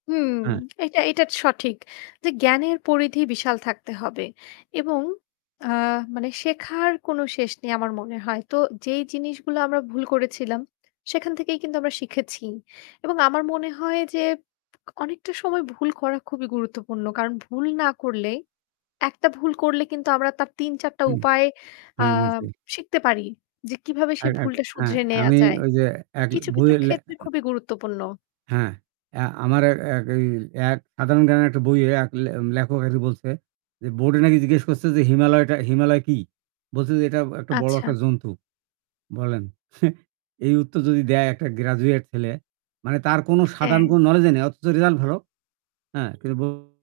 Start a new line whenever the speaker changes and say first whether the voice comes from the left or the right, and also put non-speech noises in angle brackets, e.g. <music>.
left: হুম,
right: অ্যা
left: এটা এটা সঠিক যে জ্ঞানের পরিধি বিশাল থাকতে হবে এবং আ মানে শেখার কোন শেষ নেই আমার মনে হয়। তো যেই জিনিসগুলো আমরা ভুল করেছিলাম সেখান থেকেই কিন্তু আমরা শিখেছি এবং আমার মনে হয় যে অনেকটা সময় ভুল করা খুবই গুরুত্বপূর্ণ। কারণ ভুল না করলে, একটা ভুল করলে কিন্তু আমরা তার ৩ ৪ টা
right: উম
left: উপায় আ
right: হ্যাঁ, নিশ্চয়ই।
left: শিখতে পারি যে কিভাবে সে
right: অ্যা এক
left: ভুলটা
right: অ্যা
left: শুধরে নেয়া
right: আমি
left: যায়।
right: ঐযে এক
left: কিছু, কিছু
right: বইয়ের লে
left: ক্ষেত্রে খুবই গুরুত্বপূর্ণ।
right: হ্যাঁ, অ্যা আমার অ্যা এক এই এক সাধারণ জ্ঞানের একটা বইয়ে এক লে লেখক এসে বলছে, যে বোর্ডে নাকি জিজ্ঞেস করছে যে হিমালয়টা, হিমালয় কি? বলছে, যে এটা একটা বড়
left: আচ্ছা।
right: একটা জন্তু। বলেন! <scoffs> এই উত্তর যদি দেয় একটা graduate ছেলে মানে তার কোনো সাধারণ
left: হ্যাঁ।
right: কোনো knowledge ই নাই। অথচ result ভালো। হ্যাঁ, কিন্তু ব